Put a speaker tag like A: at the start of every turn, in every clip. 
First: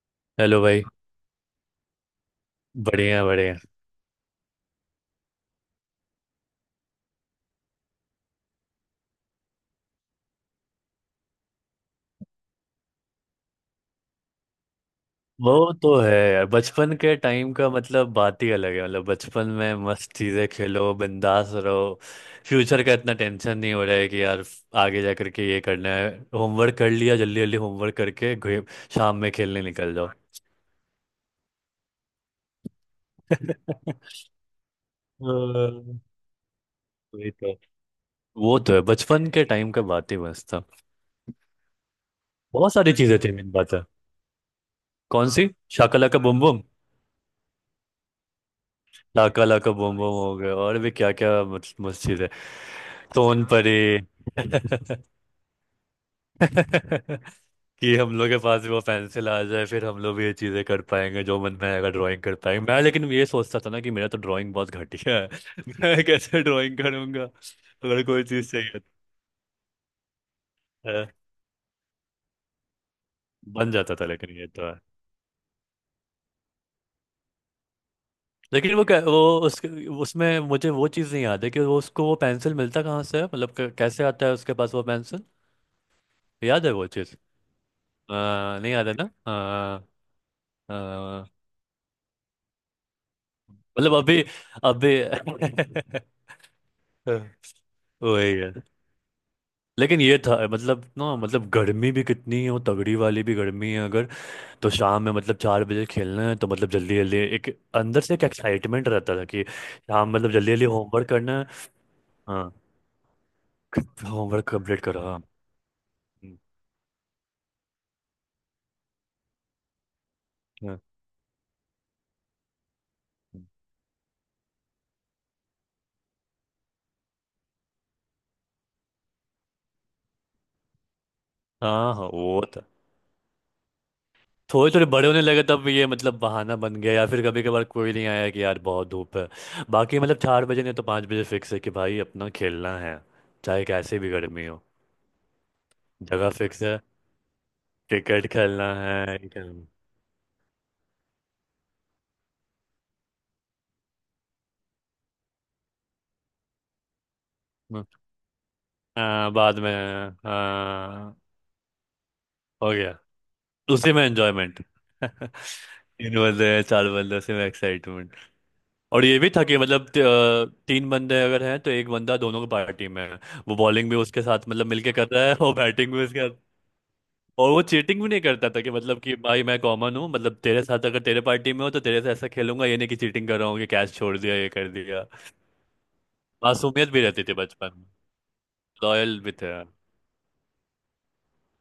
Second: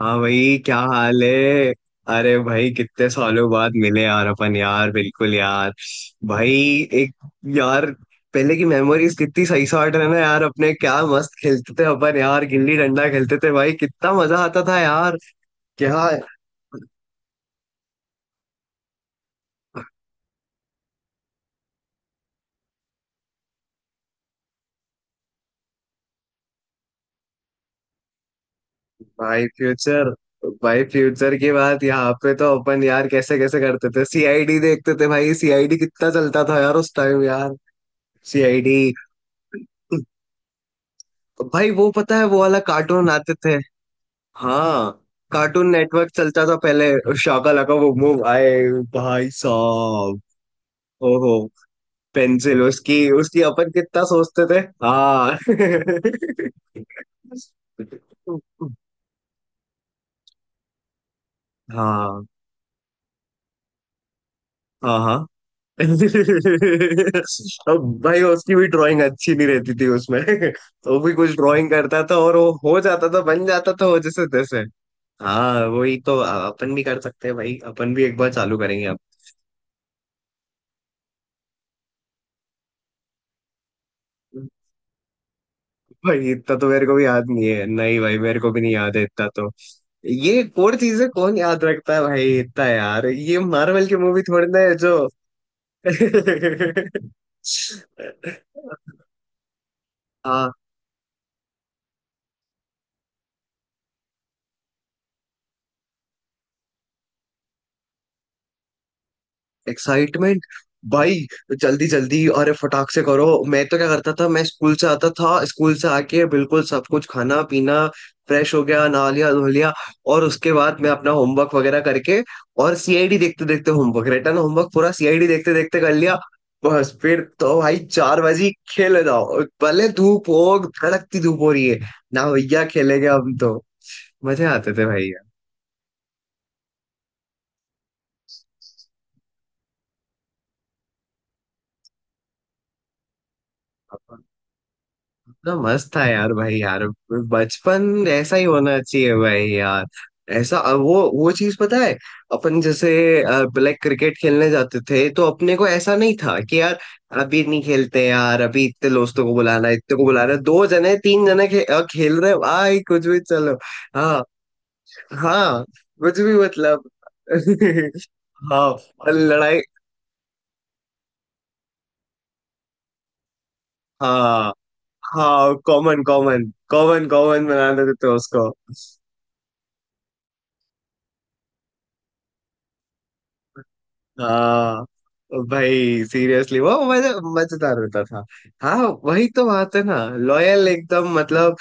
A: हाँ भाई,
B: हेलो
A: क्या
B: भाई।
A: हाल है। अरे भाई, कितने
B: बढ़िया
A: सालों
B: बढ़िया।
A: बाद मिले यार अपन, यार बिल्कुल यार। भाई। एक। यार, पहले की मेमोरीज कितनी सही साट है ना यार। अपने क्या मस्त खेलते थे अपन यार, गिल्ली डंडा खेलते थे भाई, कितना मजा आता था यार।
B: वो तो
A: क्या।
B: है यार, बचपन के टाइम का मतलब बात ही अलग है, मतलब बचपन में मस्त चीजें खेलो, बिंदास रहो। फ्यूचर का इतना टेंशन नहीं हो रहा है कि यार आगे जा करके ये करना है। होमवर्क कर लिया, जल्दी जल्दी होमवर्क करके शाम में
A: भाई
B: खेलने निकल जाओ।
A: फ्यूचर। भाई फ्यूचर की बात यहाँ पे तो, अपन यार कैसे कैसे करते थे। सीआईडी देखते थे
B: अ,
A: भाई, सीआईडी कितना चलता था यार उस टाइम
B: वही तो।
A: यार।
B: वो तो
A: सीआईडी।
B: है, बचपन के टाइम का बात ही मस्त था।
A: भाई वो पता है, वो वाला
B: बहुत सारी
A: कार्टून
B: चीजें थी,
A: आते
B: मेन
A: थे।
B: बात है।
A: हाँ,
B: कौन सी।
A: कार्टून
B: शाकला
A: नेटवर्क
B: का बम
A: चलता था
B: बम।
A: पहले। शाका लाका वो मूव आए, भाई
B: लाका लाका बम बम
A: साहब।
B: हो गए, और भी क्या क्या।
A: ओहो।
B: मस्जिद है।
A: पेंसिल, उसकी उसकी
B: सोन
A: अपन
B: परी।
A: कितना सोचते थे। हाँ।
B: कि हम लोग के पास भी वो पेंसिल आ जाए, फिर हम लोग भी ये चीज़ें कर पाएंगे, जो मन में आएगा ड्राइंग
A: हाँ
B: कर पाएंगे। मैं लेकिन ये सोचता था ना कि मेरा तो ड्राइंग बहुत
A: हाँ।
B: घटिया
A: हाँ
B: है। मैं कैसे ड्राइंग करूंगा।
A: अब
B: अगर
A: भाई
B: कोई चीज़
A: उसकी भी
B: चाहिए
A: ड्राइंग अच्छी नहीं रहती थी उसमें।
B: तो
A: वो
B: है।
A: भी कुछ ड्राइंग करता था, और वो हो जाता था, बन
B: बन
A: जाता था
B: जाता
A: वो
B: था,
A: जैसे
B: लेकिन ये
A: तैसे।
B: तो है।
A: हाँ, वही तो अपन भी कर सकते हैं भाई, अपन भी एक बार चालू
B: लेकिन वो
A: करेंगे।
B: वो उसके, उसमें मुझे वो चीज़ नहीं याद है कि वो उसको वो पेंसिल मिलता कहाँ से है, मतलब कैसे आता है
A: अब
B: उसके पास वो पेंसिल।
A: भाई इतना
B: याद
A: तो
B: है
A: मेरे
B: वो।
A: को भी याद नहीं है, नहीं भाई मेरे को भी नहीं
B: नहीं आता
A: याद है
B: ना
A: इतना तो।
B: आ,
A: ये कोर चीजें
B: आ,
A: कौन याद रखता है भाई इतना यार, ये मार्वल
B: मतलब
A: की मूवी
B: अभी
A: थोड़ी ना है
B: अभी
A: जो।
B: वही है। लेकिन ये था,
A: हाँ।
B: मतलब ना, मतलब गर्मी भी कितनी है, वो तगड़ी वाली भी गर्मी है, अगर तो शाम में मतलब 4 बजे खेलना है तो मतलब जल्दी जल्दी एक अंदर से एक एक्साइटमेंट रहता था कि शाम मतलब
A: एक्साइटमेंट।
B: जल्दी जल्दी होमवर्क
A: भाई।
B: करना है।
A: जल्दी जल्दी, अरे
B: हाँ,
A: फटाक से करो। मैं तो क्या करता था, मैं
B: होमवर्क
A: स्कूल
B: कंप्लीट
A: से
B: करो,
A: आता
B: हाँ।
A: था, स्कूल से आके
B: हम्म,
A: बिल्कुल सब कुछ खाना पीना, फ्रेश हो गया, नहा लिया धो लिया, और उसके बाद मैं अपना होमवर्क वगैरह करके, और सीआईडी देखते देखते होमवर्क, रिटर्न होमवर्क पूरा सीआईडी देखते देखते कर लिया। बस फिर तो भाई 4 बजे खेले जाओ, भले धूप हो, कड़कती धूप हो रही
B: हाँ
A: है,
B: हाँ हाँ,
A: ना
B: वो
A: भैया खेलेंगे हम तो। मजे
B: थोड़े
A: आते थे
B: थोड़े बड़े
A: भाई।
B: होने लगे तब ये मतलब बहाना बन गया, या फिर कभी कभार कोई नहीं आया कि यार बहुत धूप है। बाकी मतलब 4 बजे नहीं तो 5 बजे फिक्स है कि भाई अपना खेलना है, चाहे कैसे भी गर्मी हो,
A: इतना मस्त था
B: जगह
A: यार भाई
B: फिक्स है।
A: यार, बचपन
B: क्रिकेट
A: ऐसा ही
B: खेलना
A: होना चाहिए
B: है,
A: भाई यार। ऐसा वो चीज पता है अपन जैसे, ब्लैक क्रिकेट खेलने जाते थे तो अपने को ऐसा नहीं था कि यार अभी नहीं
B: है।
A: खेलते यार, अभी इतने दोस्तों
B: हाँ
A: को
B: बाद
A: बुलाना
B: में,
A: है, इतने को बुलाना है, दो जने
B: हाँ
A: तीन जने खेल रहे हैं,
B: हो
A: भाई
B: गया,
A: कुछ भी चलो।
B: उसी में
A: हाँ
B: एंजॉयमेंट।
A: हाँ,
B: तीन
A: कुछ भी
B: बंदे हैं, चार
A: मतलब।
B: बंदे, उसी में एक्साइटमेंट।
A: हाँ।
B: और
A: और
B: ये भी था कि
A: लड़ाई।
B: तीन बंदे अगर हैं तो एक बंदा दोनों की पार्टी में है, वो बॉलिंग भी उसके साथ
A: हाँ
B: मतलब मिलके कर रहा है, वो
A: हाँ,
B: बैटिंग
A: कॉमन
B: भी उसके।
A: कॉमन, कॉमन कॉमन
B: और वो
A: बना देते
B: चीटिंग
A: थे
B: भी नहीं
A: उसको।
B: करता था, कि मतलब कि भाई मैं कॉमन हूँ, मतलब तेरे साथ अगर तेरे पार्टी में हो तो तेरे से ऐसा खेलूंगा, ये नहीं कि चीटिंग कर रहा हूँ कि कैश छोड़ दिया ये कर
A: हाँ
B: दिया।
A: भाई सीरियसली वो
B: मासूमियत भी
A: मजा,
B: रहती थी बचपन
A: मजेदार
B: में।
A: होता था। हाँ
B: लॉयल
A: वही
B: भी
A: तो
B: थे।
A: बात है ना, लॉयल एकदम मतलब,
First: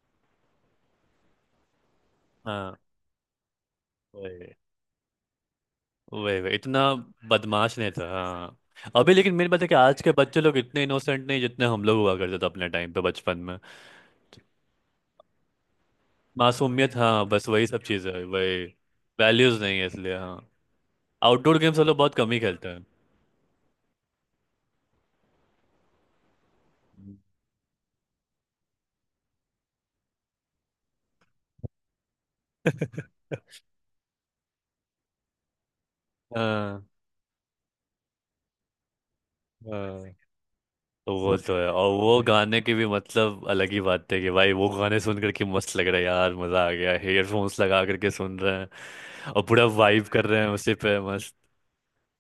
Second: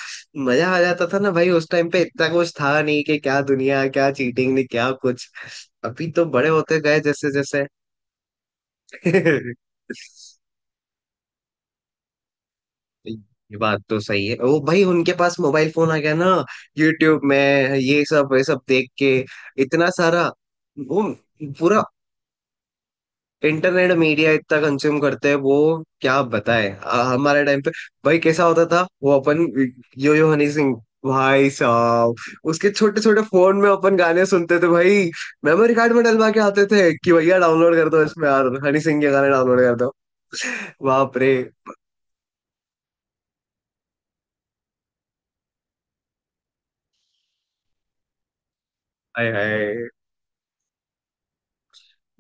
A: मजा आ जाता था ना भाई उस टाइम पे, इतना कुछ
B: हाँ
A: था नहीं कि क्या दुनिया, क्या चीटिंग
B: वही,
A: नहीं, क्या कुछ। अभी तो
B: वही
A: बड़े
B: वही
A: होते
B: इतना
A: गए जैसे जैसे।
B: बदमाश नहीं था। हाँ अभी, लेकिन मेरी बात है कि आज के बच्चे लोग इतने इनोसेंट नहीं जितने हम लोग हुआ करते थे अपने टाइम पे बचपन
A: ये
B: में।
A: बात तो सही है, वो भाई उनके पास मोबाइल फोन आ गया ना,
B: मासूमियत,
A: यूट्यूब
B: हाँ,
A: में
B: बस वही सब
A: ये
B: चीज़ है,
A: सब ये सब
B: वही
A: देख के
B: वैल्यूज नहीं है
A: इतना
B: इसलिए।
A: सारा
B: हाँ,
A: वो,
B: आउटडोर गेम्स
A: पूरा
B: हम लोग बहुत कम ही खेलते हैं।
A: इंटरनेट मीडिया इतना कंज्यूम करते हैं वो। क्या बताए हमारे टाइम पे भाई कैसा होता था वो अपन। यो यो हनी सिंह, भाई साहब। उसके छोटे छोटे फोन में अपन गाने सुनते थे भाई, मेमोरी कार्ड में डलवा के आते
B: हाँ
A: थे कि भैया डाउनलोड कर दो इसमें, यार हनी सिंह के गाने डाउनलोड कर दो।
B: हाँ। तो
A: बाप रे।
B: वो तो है, और वो गाने की भी मतलब अलग ही बात है कि भाई वो गाने सुन करके मस्त लग रहा है यार, मजा आ गया, हेडफोन्स लगा करके सुन रहे हैं
A: हाय
B: और पूरा
A: हाय।
B: वाइब कर रहे हैं उसी पे मस्त।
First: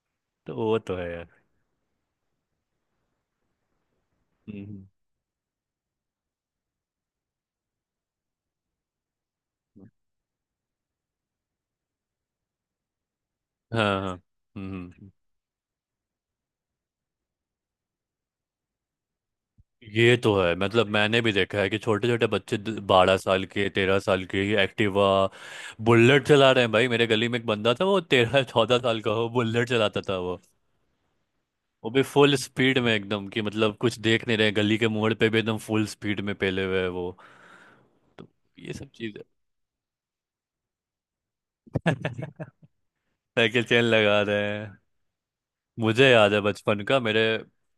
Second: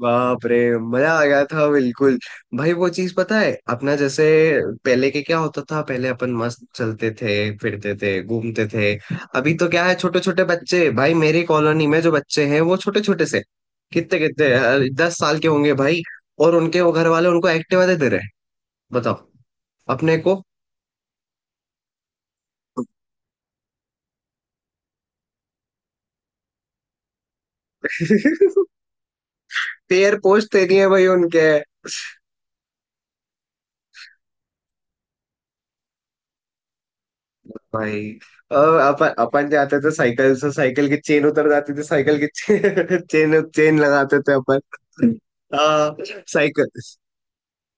A: बाप
B: तो
A: रे,
B: वो तो है
A: मजा आ
B: यार।
A: गया था बिल्कुल। भाई वो चीज पता है अपना जैसे,
B: हम्म।
A: पहले के क्या होता था, पहले अपन मस्त चलते थे, फिरते थे, घूमते थे। अभी तो क्या है, छोटे छोटे बच्चे भाई, मेरी कॉलोनी में जो बच्चे हैं वो छोटे छोटे से,
B: हाँ हाँ।
A: कितने कितने
B: हम्म हम्म।
A: 10 साल के होंगे भाई, और उनके वो घर वाले उनको एक्टिवा दे दे रहे हैं। बताओ।
B: ये
A: अपने
B: तो
A: को।
B: है, मतलब मैंने भी देखा है कि छोटे छोटे बच्चे 12 साल के 13 साल के ही एक्टिवा बुलेट चला रहे हैं। भाई मेरे गली में एक बंदा था, वो तेरह चौदह साल का हो बुलेट चलाता
A: पैर
B: था।
A: पोछते नहीं है भाई उनके।
B: वो भी फुल स्पीड में एकदम, कि मतलब कुछ देख नहीं रहे, गली के मोड़ पे भी एकदम फुल स्पीड में पेले हुए है वो।
A: भाई,
B: तो ये
A: और
B: सब
A: अपन
B: चीज
A: अपन जाते थे साइकिल से, साइकिल की चेन उतर जाती थी,
B: है।
A: साइकिल की chain, chain
B: cycle
A: chain
B: chain
A: लगाते
B: लगा
A: थे
B: रहे
A: अपन।
B: हैं।
A: आ,
B: मुझे याद है
A: साइकिल।
B: बचपन का, मेरे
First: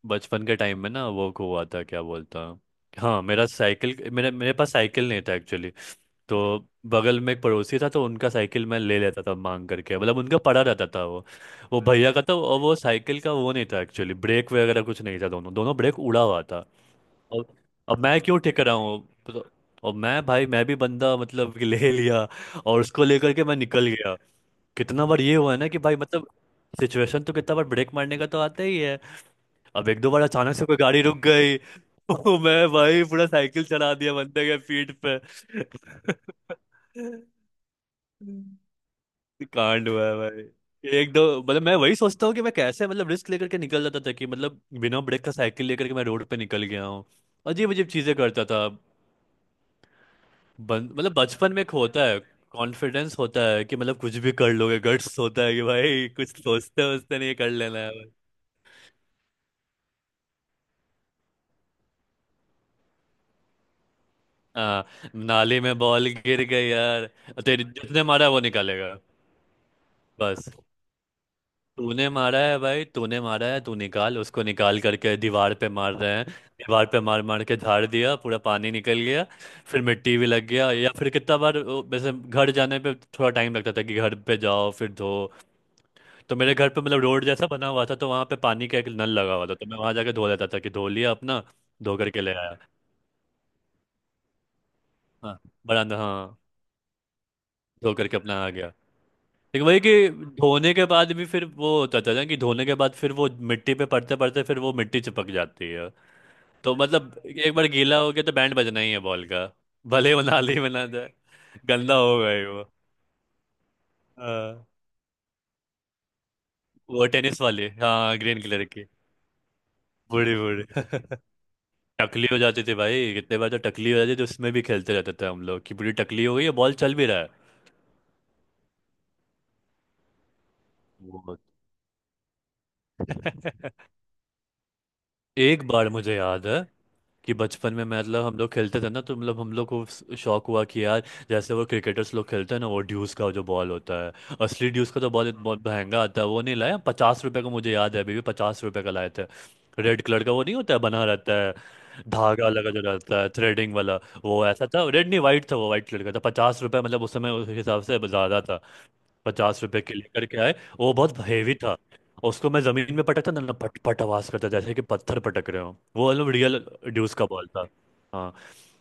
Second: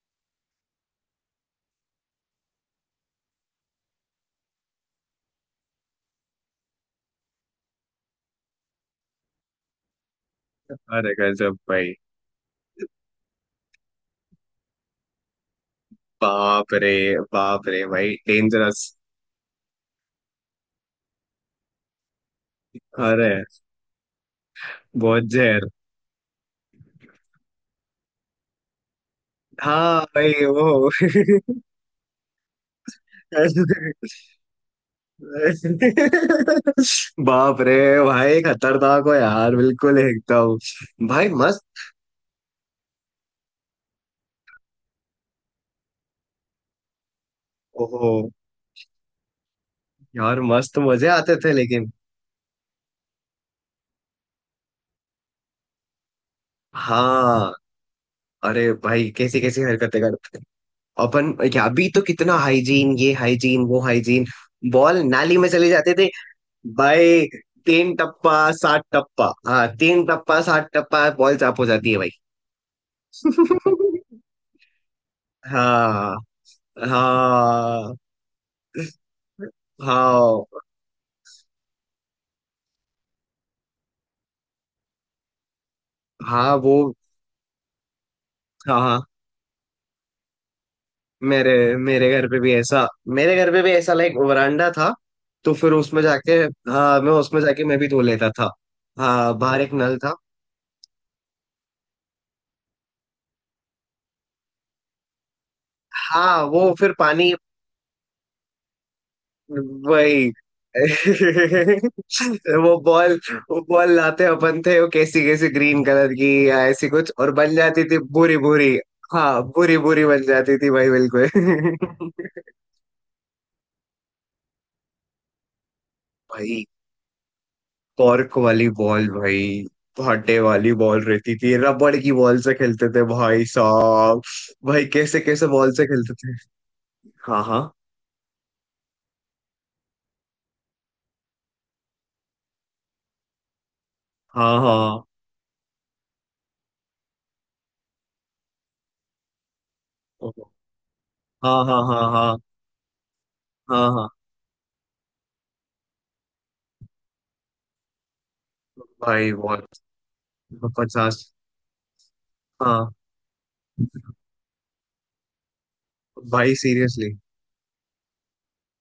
B: बचपन के टाइम में ना वो हुआ था, क्या बोलता हूँ, हाँ, मेरा साइकिल मेरे मेरे पास साइकिल नहीं था एक्चुअली। तो बगल में एक पड़ोसी था तो उनका साइकिल मैं ले लेता था मांग करके, मतलब उनका पड़ा रहता था,
A: अरे गजब
B: वो
A: भाई।
B: भैया का था। और वो साइकिल का वो नहीं था एक्चुअली, ब्रेक वगैरह कुछ नहीं था, दोनों दोनों ब्रेक उड़ा हुआ था।
A: बाप रे।
B: अब
A: बाप रे
B: अब
A: भाई,
B: मैं क्यों टिक रहा
A: डेंजरस।
B: हूँ पता- और मैं, भाई मैं भी बंदा मतलब कि ले लिया, और उसको
A: अरे
B: लेकर के मैं निकल गया। कितना बार
A: बहुत
B: ये हुआ है ना
A: जहर।
B: कि भाई मतलब सिचुएशन तो, कितना बार ब्रेक मारने का तो आता ही है। अब एक
A: हाँ
B: दो बार
A: भाई
B: अचानक से कोई
A: वो।
B: गाड़ी रुक गई तो मैं, भाई, पूरा साइकिल चला दिया बंदे के पीठ पे।
A: बाप रे, भाई खतरनाक हो यार,
B: कांड
A: बिल्कुल
B: हुआ है भाई
A: एकदम
B: एक दो,
A: भाई
B: मतलब
A: मस्त।
B: मैं वही सोचता हूँ कि मैं कैसे मतलब रिस्क लेकर के निकल जाता था, कि मतलब बिना ब्रेक का साइकिल लेकर के मैं रोड पे निकल गया हूँ। अजीब अजीब
A: ओहो।
B: चीजें करता था।
A: यार मस्त मजे
B: मतलब
A: आते थे
B: बचपन में एक
A: लेकिन।
B: होता है कॉन्फिडेंस, होता है कि मतलब कुछ भी कर लोगे, गट्स होता है कि भाई कुछ सोचते सोचते नहीं, कर
A: हाँ।
B: लेना है भाई।
A: अरे भाई कैसी कैसी हरकतें करते हैं अपन क्या, अभी तो कितना हाइजीन, ये हाइजीन वो हाइजीन,
B: हाँ,
A: बॉल नाली में
B: नाली
A: चले
B: में
A: जाते थे
B: बॉल गिर गई यार,
A: भाई।
B: तेरे
A: तीन
B: जितने मारा है वो
A: टप्पा सात
B: निकालेगा।
A: टप्पा हाँ 3 टप्पा
B: बस
A: 7 टप्पा बॉल चाप हो जाती है
B: तूने
A: भाई।
B: मारा है भाई, तूने मारा है, तू निकाल, उसको निकाल करके दीवार पे मार रहे
A: हाँ
B: हैं। दीवार पे मार मार के झाड़
A: हाँ
B: दिया, पूरा पानी निकल गया। फिर मिट्टी भी
A: हाँ
B: लग गया, या फिर कितना बार वो वैसे घर जाने पे थोड़ा टाइम लगता था कि घर पे जाओ फिर धो। तो मेरे
A: हाँ।
B: घर
A: वो।
B: पे मतलब रोड जैसा बना हुआ था, तो वहां पे पानी का
A: हाँ
B: एक
A: हाँ,
B: नल लगा हुआ था, तो मैं वहां जाके धो लेता था, कि धो लिया अपना,
A: मेरे
B: धो
A: मेरे
B: करके
A: घर
B: ले
A: पे भी
B: आया।
A: ऐसा, मेरे घर पे भी ऐसा लाइक वरांडा था,
B: हाँ,
A: तो फिर
B: बरामदा,
A: उसमें जाके,
B: हाँ,
A: हाँ मैं उसमें जाके मैं भी
B: धो
A: धो
B: करके
A: लेता
B: अपना
A: था।
B: आ गया।
A: हाँ, बाहर
B: लेकिन
A: एक
B: वही
A: नल
B: कि
A: था।
B: धोने के बाद भी फिर वो होता था ना कि धोने के बाद फिर वो मिट्टी पे पड़ते पड़ते फिर वो मिट्टी चिपक जाती है।
A: हाँ वो
B: तो
A: फिर
B: मतलब
A: पानी।
B: एक बार गीला हो गया तो बैंड बजना ही है बॉल का, भले वो
A: वही।
B: नाली में ना जाए, गंदा हो गई वो।
A: वो बॉल वो बॉल लाते अपन
B: हाँ,
A: थे वो, कैसी कैसी ग्रीन कलर की, या ऐसी
B: वो
A: कुछ और
B: टेनिस
A: बन
B: वाली,
A: जाती थी
B: हाँ
A: भूरी
B: ग्रीन कलर
A: भूरी।
B: की।
A: हाँ, भूरी भूरी बन
B: बूढ़ी
A: जाती
B: बूढ़ी
A: थी भाई बिल्कुल।
B: टकली हो जाती थी भाई, कितने बार तो टकली हो जाती थी, तो उसमें भी खेलते रहते थे हम लोग, कि पूरी टकली हो गई है
A: भाई
B: बॉल, चल भी रहा है।
A: कॉर्क वाली बॉल भाई, भाटे वाली बॉल
B: वो
A: रहती थी, रबड़ की बॉल से खेलते थे भाई साहब। भाई कैसे कैसे
B: एक
A: बॉल से
B: बार
A: खेलते
B: मुझे
A: थे।
B: याद है, कि
A: हाँ हाँ
B: बचपन में मैं मतलब हम लोग खेलते थे ना, तो मतलब हम लोग को स- शौक हुआ कि यार, जैसे वो क्रिकेटर्स लोग खेलते हैं ना, वो ड्यूस का जो बॉल होता है,
A: हाँ
B: असली ड्यूस का
A: हाँ।
B: तो बॉल बहुत महंगा आता है, वो नहीं लाया। ₹50 का, मुझे याद है अभी भी, ₹50 का लाए थे। रेड कलर का वो
A: ओहो,
B: नहीं होता है बना रहता है,
A: हाँ हाँ हाँ हाँ।
B: धागा लगा जो रहता है, थ्रेडिंग
A: हाँ
B: वाला।
A: हाँ।
B: वो ऐसा था, रेड नहीं वाइट था, वो वाइट कलर का था, ₹50 मतलब उस समय उस हिसाब से ज़्यादा था।
A: भाई
B: पचास
A: बहुत।
B: रुपए के लेकर के आए, वो
A: 50।
B: बहुत हेवी था, उसको मैं
A: हाँ
B: जमीन में पटकता ना, ना पट पट आवाज करता जैसे कि पत्थर पटक रहे हो, वो मतलब
A: भाई
B: रियल
A: सीरियसली।
B: ड्यूस का बॉल था। हाँ,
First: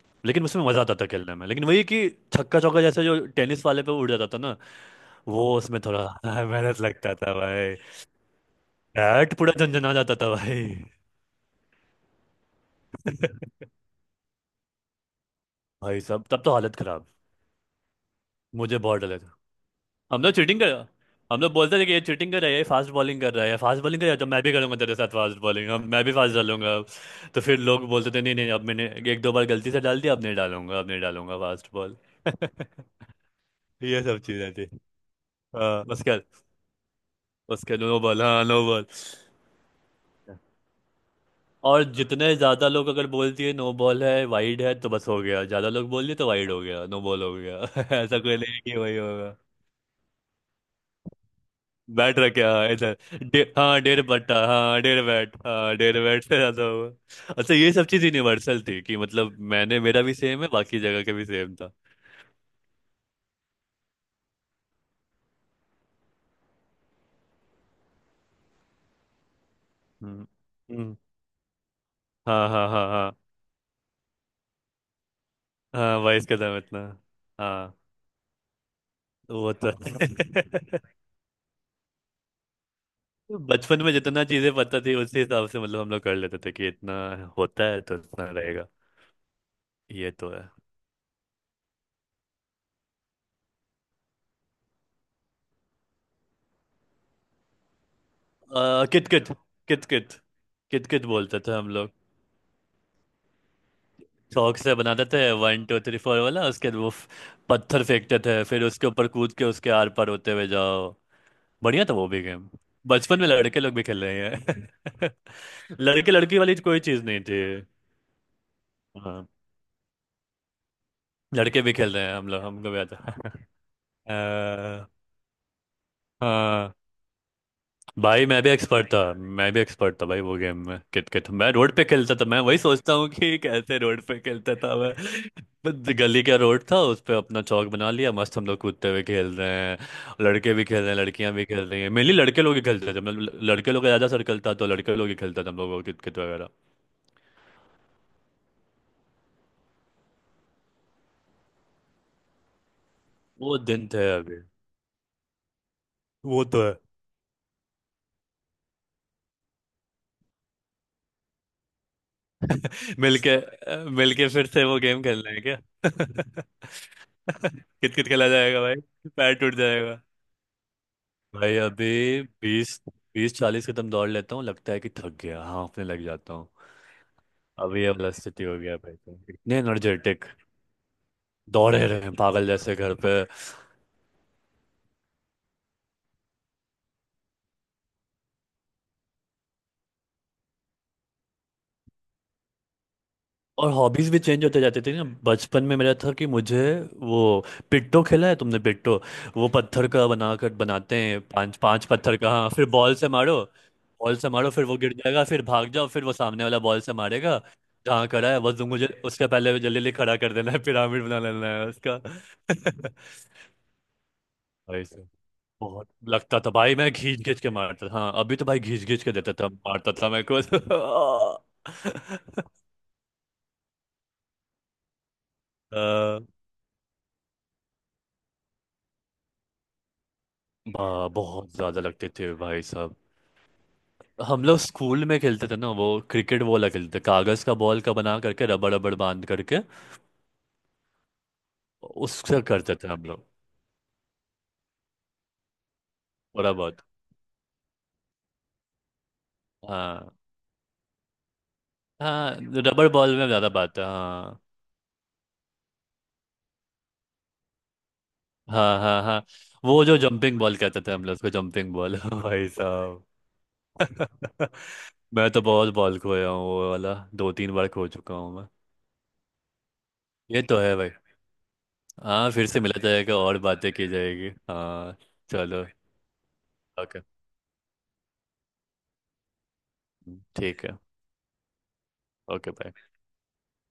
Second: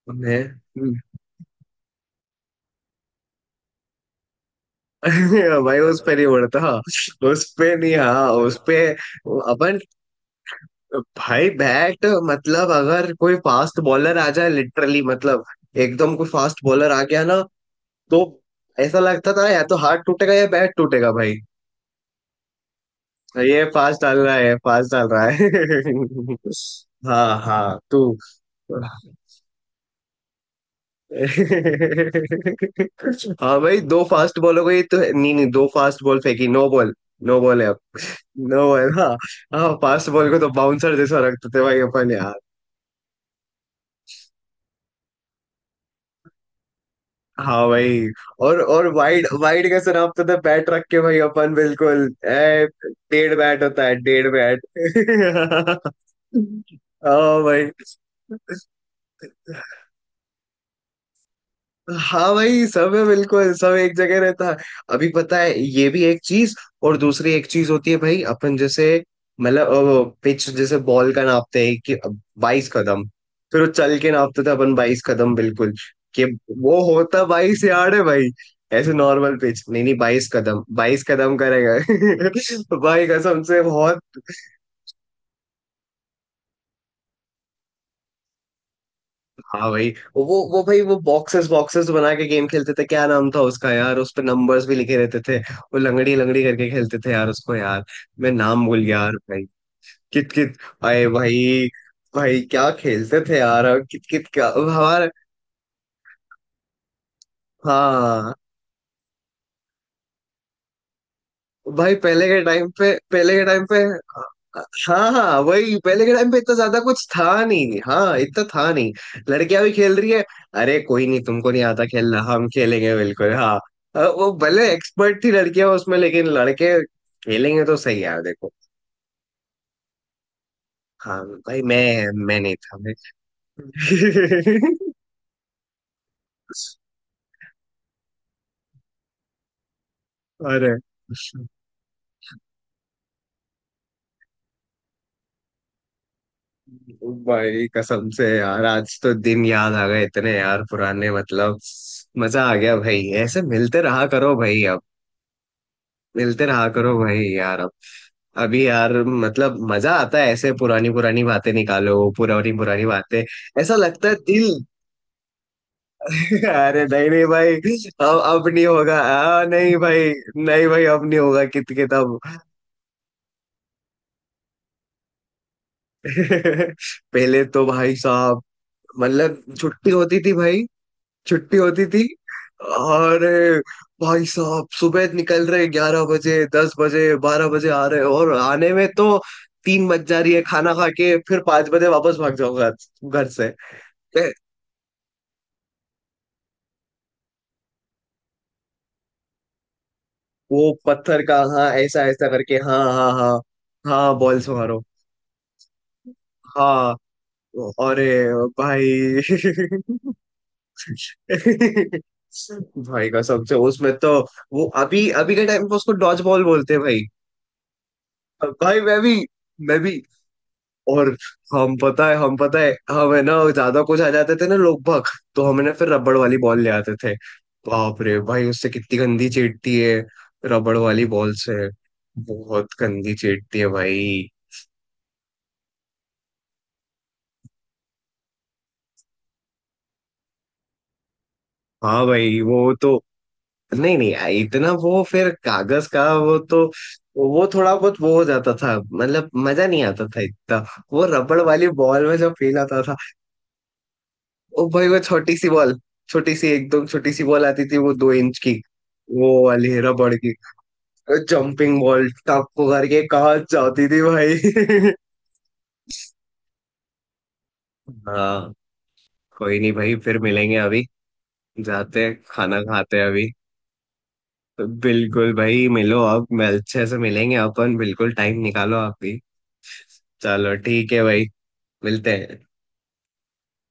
A: मैं।
B: लेकिन उसमें मजा आता था खेलने में, लेकिन वही कि छक्का चौका जैसे जो टेनिस वाले पे उड़ जाता था ना, वो
A: भाई
B: उसमें
A: उस
B: थोड़ा
A: पे नहीं उड़ता,
B: मेहनत लगता था
A: उस पे
B: भाई,
A: नहीं हाँ, उस पे।
B: बैट पूरा
A: अपन।
B: झंझना जाता था भाई।
A: भाई बैट। मतलब अगर कोई फास्ट बॉलर आ जाए लिटरली, मतलब
B: भाई
A: एकदम
B: साहब,
A: कोई
B: तब तो
A: फास्ट
B: हालत
A: बॉलर आ
B: खराब,
A: गया ना, तो
B: मुझे
A: ऐसा
B: बहुत डर।
A: लगता था या तो हाथ
B: हम लोग
A: टूटेगा या
B: चीटिंग
A: बैट
B: कर
A: टूटेगा भाई।
B: हम लोग बोलते थे कि ये चीटिंग कर रहा है, ये फास्ट बॉलिंग कर रहा है,
A: ये
B: फास्ट
A: फास्ट
B: बॉलिंग कर रहा है,
A: डाल
B: तो
A: रहा
B: मैं भी
A: है,
B: करूंगा
A: फास्ट
B: तेरे
A: डाल
B: साथ
A: रहा
B: फास्ट
A: है,
B: बॉलिंग, अब मैं भी फास्ट डालूंगा अब।
A: हाँ
B: तो फिर
A: हाँ
B: लोग
A: तू।
B: बोलते थे नहीं नहीं, अब मैंने एक दो बार गलती से डाल दिया, अब नहीं डालूंगा, अब नहीं डालूंगा फास्ट बॉल।
A: हाँ भाई,
B: ये
A: दो
B: सब
A: फास्ट
B: चीजें
A: बॉलों
B: थी।
A: को, ये तो है नहीं, नहीं दो
B: हाँ
A: फास्ट
B: उसके,
A: बॉल फेंकी नो बॉल। नो बॉल है
B: उसके
A: अब।
B: नो बॉल, हाँ नो
A: नो
B: बॉल।
A: बॉल, हाँ, हाँ, फास्ट बॉल को तो बाउंसर जैसा रखते थे भाई
B: और
A: अपन यार।
B: जितने ज्यादा लोग अगर बोल दिए नो बॉल है वाइड है, तो बस हो गया, ज्यादा लोग बोल दिए तो वाइड हो गया, नो बॉल हो गया।
A: हाँ भाई,
B: ऐसा कोई नहीं
A: और
B: है कि
A: और
B: वही
A: वाइड
B: होगा।
A: वाइड कैसे नापते थे, बैट रख के भाई अपन बिल्कुल।
B: बैट रखे
A: ए,
B: हाँ इधर,
A: डेढ़ बैट
B: हाँ
A: होता है,
B: डेढ़
A: डेढ़
B: बट्टा,
A: बैट।
B: हाँ डेढ़ बैट, हाँ डेढ़ बैट से ज्यादा हुआ।
A: हाँ
B: अच्छा,
A: भाई।
B: ये सब चीज यूनिवर्सल थी, कि मतलब मैंने, मेरा भी सेम है बाकी जगह का भी सेम था।
A: हाँ भाई सब है बिल्कुल, सब एक जगह रहता है। अभी पता है ये भी एक चीज, और दूसरी एक चीज होती है भाई अपन जैसे, मतलब
B: हम्म
A: पिच जैसे
B: हम्म,
A: बॉल का नापते हैं कि
B: हाँ हाँ
A: बाईस
B: हाँ
A: कदम
B: हाँ,
A: फिर वो चल के नापते थे अपन 22 कदम बिल्कुल,
B: हाँ
A: कि
B: 22 कदम
A: वो
B: इतना।
A: होता बाईस
B: हाँ
A: यार्ड है भाई। ऐसे नॉर्मल
B: वो
A: पिच
B: तो
A: नहीं नहीं, बाईस कदम 22 कदम करेगा। भाई कसम से
B: बचपन में
A: बहुत।
B: जितना चीजें पता थी उसी हिसाब से मतलब हम लोग कर लेते थे, कि इतना होता है तो इतना रहेगा।
A: हाँ भाई
B: ये
A: वो।
B: तो है।
A: वो भाई वो बॉक्सेस बॉक्सेस बना के गेम खेलते थे, क्या नाम था उसका यार, उस पे नंबर्स भी लिखे रहते थे, वो लंगड़ी लंगड़ी करके खेलते थे यार उसको, यार मैं नाम भूल गया
B: कित
A: यार
B: कित,
A: भाई।
B: कित कित,
A: कित कित।
B: कित कित
A: आए
B: बोलते थे
A: भाई।
B: हम लोग।
A: भाई क्या खेलते थे यार, और कित कित का
B: चौक से बनाते
A: हमारा।
B: थे, 1 2 3 4 वाला, उसके पत्थर फेंकते
A: हाँ
B: थे, फिर उसके ऊपर कूद के उसके आर पार होते हुए जाओ। बढ़िया था
A: भाई,
B: वो भी
A: पहले के
B: गेम।
A: टाइम पे,
B: बचपन में
A: पहले के
B: लड़के
A: टाइम
B: लोग
A: पे।
B: भी खेल रहे हैं,
A: हाँ हाँ, वही पहले
B: लड़के
A: के टाइम पे
B: लड़की
A: इतना
B: वाली
A: ज्यादा
B: कोई चीज
A: कुछ
B: नहीं
A: था
B: थी।
A: नहीं, हाँ इतना था नहीं।
B: हाँ,
A: लड़कियां भी खेल रही है। अरे कोई नहीं, तुमको
B: लड़के
A: नहीं
B: भी
A: आता
B: खेल रहे हैं
A: खेलना,
B: हम लोग,
A: हम
B: हमको भी
A: खेलेंगे बिल्कुल
B: आता।
A: हाँ। वो भले
B: अ,
A: एक्सपर्ट थी लड़कियां उसमें, लेकिन
B: हाँ
A: लड़के खेलेंगे तो सही है
B: भाई, मैं भी
A: देखो।
B: एक्सपर्ट था, मैं भी एक्सपर्ट था भाई वो गेम में,
A: हाँ
B: किट मैं
A: भाई
B: रोड
A: मैं।
B: पे खेलता था,
A: मैं
B: मैं
A: नहीं
B: वही
A: था मैं।
B: सोचता हूँ कि कैसे रोड पे खेलता था मैं। बस गली का रोड था, उस पे अपना चौक बना लिया, मस्त हम लोग कूदते हुए खेल रहे हैं। लड़के भी
A: अरे
B: खेल रहे हैं, लड़कियां भी खेल रही हैं, मेनली लड़के लोग ही खेलते थे, मतलब लड़के लोग का ज़्यादा सर्कल था तो लड़के लोग ही खेलते थे हम लोग, किट किट वगैरह।
A: भाई कसम से यार, आज तो दिन याद आ गए इतने यार पुराने, मतलब मजा आ गया भाई, ऐसे
B: वो
A: मिलते
B: दिन
A: रहा
B: थे
A: करो
B: अभी,
A: भाई अब,
B: वो
A: मिलते
B: तो
A: रहा
B: है।
A: करो भाई यार अब, अभी यार मतलब मजा आता है ऐसे, पुरानी पुरानी बातें निकालो, पुरानी पुरानी बातें,
B: मिलके,
A: ऐसा लगता है
B: मिलके फिर
A: दिल।
B: से वो गेम खेलना है क्या।
A: अरे नहीं नहीं भाई,
B: कित कित
A: अब
B: खेला
A: अब
B: जाएगा
A: नहीं
B: भाई,
A: होगा,
B: पैर टूट
A: नहीं
B: जाएगा।
A: भाई। नहीं भाई अब नहीं होगा
B: भाई
A: कित के तब।
B: अभी बीस बीस चालीस कदम दौड़ लेता हूँ, लगता है कि थक गया, हाँफने लग जाता हूँ।
A: पहले तो
B: अभी ये
A: भाई
B: वाला
A: साहब,
B: स्थिति हो गया भाई, तो
A: मतलब
B: इतने
A: छुट्टी होती
B: एनर्जेटिक
A: थी भाई, छुट्टी
B: दौड़े
A: होती
B: रहे
A: थी,
B: हैं पागल जैसे घर पे।
A: और भाई साहब सुबह निकल रहे 11 बजे 10 बजे 12 बजे आ रहे, और आने में तो तीन बज जा रही है, खाना खा के फिर 5 बजे वापस भाग जाओ घर, घर से।
B: और हॉबीज भी
A: ए,
B: चेंज होते जाते थे ना, बचपन में मेरा था कि मुझे वो, पिट्टो खेला है तुमने पिट्टो, वो पत्थर का बनाकर
A: वो
B: बनाते हैं
A: पत्थर का,
B: पांच
A: हाँ,
B: पांच
A: ऐसा
B: पत्थर
A: ऐसा
B: का, हाँ
A: करके,
B: फिर
A: हाँ
B: बॉल से
A: हाँ हाँ,
B: मारो। बॉल
A: हाँ
B: से
A: बॉल्स
B: मारो, फिर वो
A: मारो।
B: गिर जाएगा, फिर भाग जाओ, फिर वो सामने वाला बॉल
A: हाँ।
B: से मारेगा
A: अरे
B: जहाँ खड़ा है, बस तुम मुझे
A: भाई,
B: उसके पहले जल्दी जल्दी खड़ा कर देना है, पिरामिड बना लेना है उसका।
A: भाई कसम से उसमें तो, वो
B: भाई
A: अभी
B: साहब,
A: अभी के टाइम पे
B: बहुत
A: उसको डॉज
B: लगता
A: बॉल
B: था
A: बोलते
B: भाई,
A: हैं
B: मैं
A: भाई।
B: घींच घींच के मारता था, हाँ अभी तो भाई
A: भाई
B: घींच
A: मैं
B: घींच के
A: भी।
B: देता था,
A: मैं भी।
B: मारता था मैं को।
A: और हम पता है, हमें ना ज्यादा कुछ आ जाते थे ना लोग भग, तो हमें ना फिर रबड़ वाली बॉल ले आते थे। बाप रे भाई, उससे कितनी गंदी चीटती है, रबड़ वाली
B: हाँ,
A: बॉल
B: बहुत
A: से
B: ज्यादा लगते थे भाई
A: बहुत
B: साहब।
A: गंदी चीटती है भाई।
B: हम लोग स्कूल में खेलते थे ना, वो क्रिकेट वो वाला खेलते थे, कागज का बॉल का बना करके, रबड़ रबड़ बांध करके,
A: हाँ भाई
B: उससे
A: वो
B: करते थे
A: तो।
B: हम लोग।
A: नहीं नहीं इतना वो, फिर कागज का वो
B: थोड़ा
A: तो,
B: बहुत।
A: वो थोड़ा बहुत वो हो जाता था, मतलब मजा नहीं आता
B: हाँ
A: था इतना, वो रबड़ वाली बॉल में जो
B: हाँ,
A: फील आता
B: रबड़
A: था।
B: बॉल में ज्यादा बात है, हाँ।
A: ओ भाई वो छोटी सी बॉल, छोटी सी एकदम छोटी सी बॉल आती थी वो, 2 इंच की,
B: हाँ हाँ हाँ।
A: वो वाली
B: वो जो
A: रबड़ की।
B: जंपिंग बॉल कहते थे हम लोग उसको, जंपिंग
A: जंपिंग
B: बॉल।
A: बॉल टप
B: भाई
A: को
B: साहब।
A: करके कहाँ जाती थी भाई।
B: मैं तो बहुत बॉल खोया हूँ, वो वाला दो तीन बार खो चुका हूँ मैं।
A: हाँ। कोई नहीं भाई, फिर
B: ये
A: मिलेंगे
B: तो है
A: अभी,
B: भाई।
A: जाते हैं,
B: हाँ, फिर से
A: खाना
B: मिला
A: खाते हैं
B: जाएगा
A: अभी,
B: और बातें की जाएगी, हाँ।
A: बिल्कुल
B: चलो,
A: भाई मिलो अब, मैं अच्छे से
B: ओके,
A: मिलेंगे अपन बिल्कुल, टाइम निकालो आप भी। चलो
B: ठीक है।
A: ठीक है भाई। मिलते हैं।
B: Okay bye.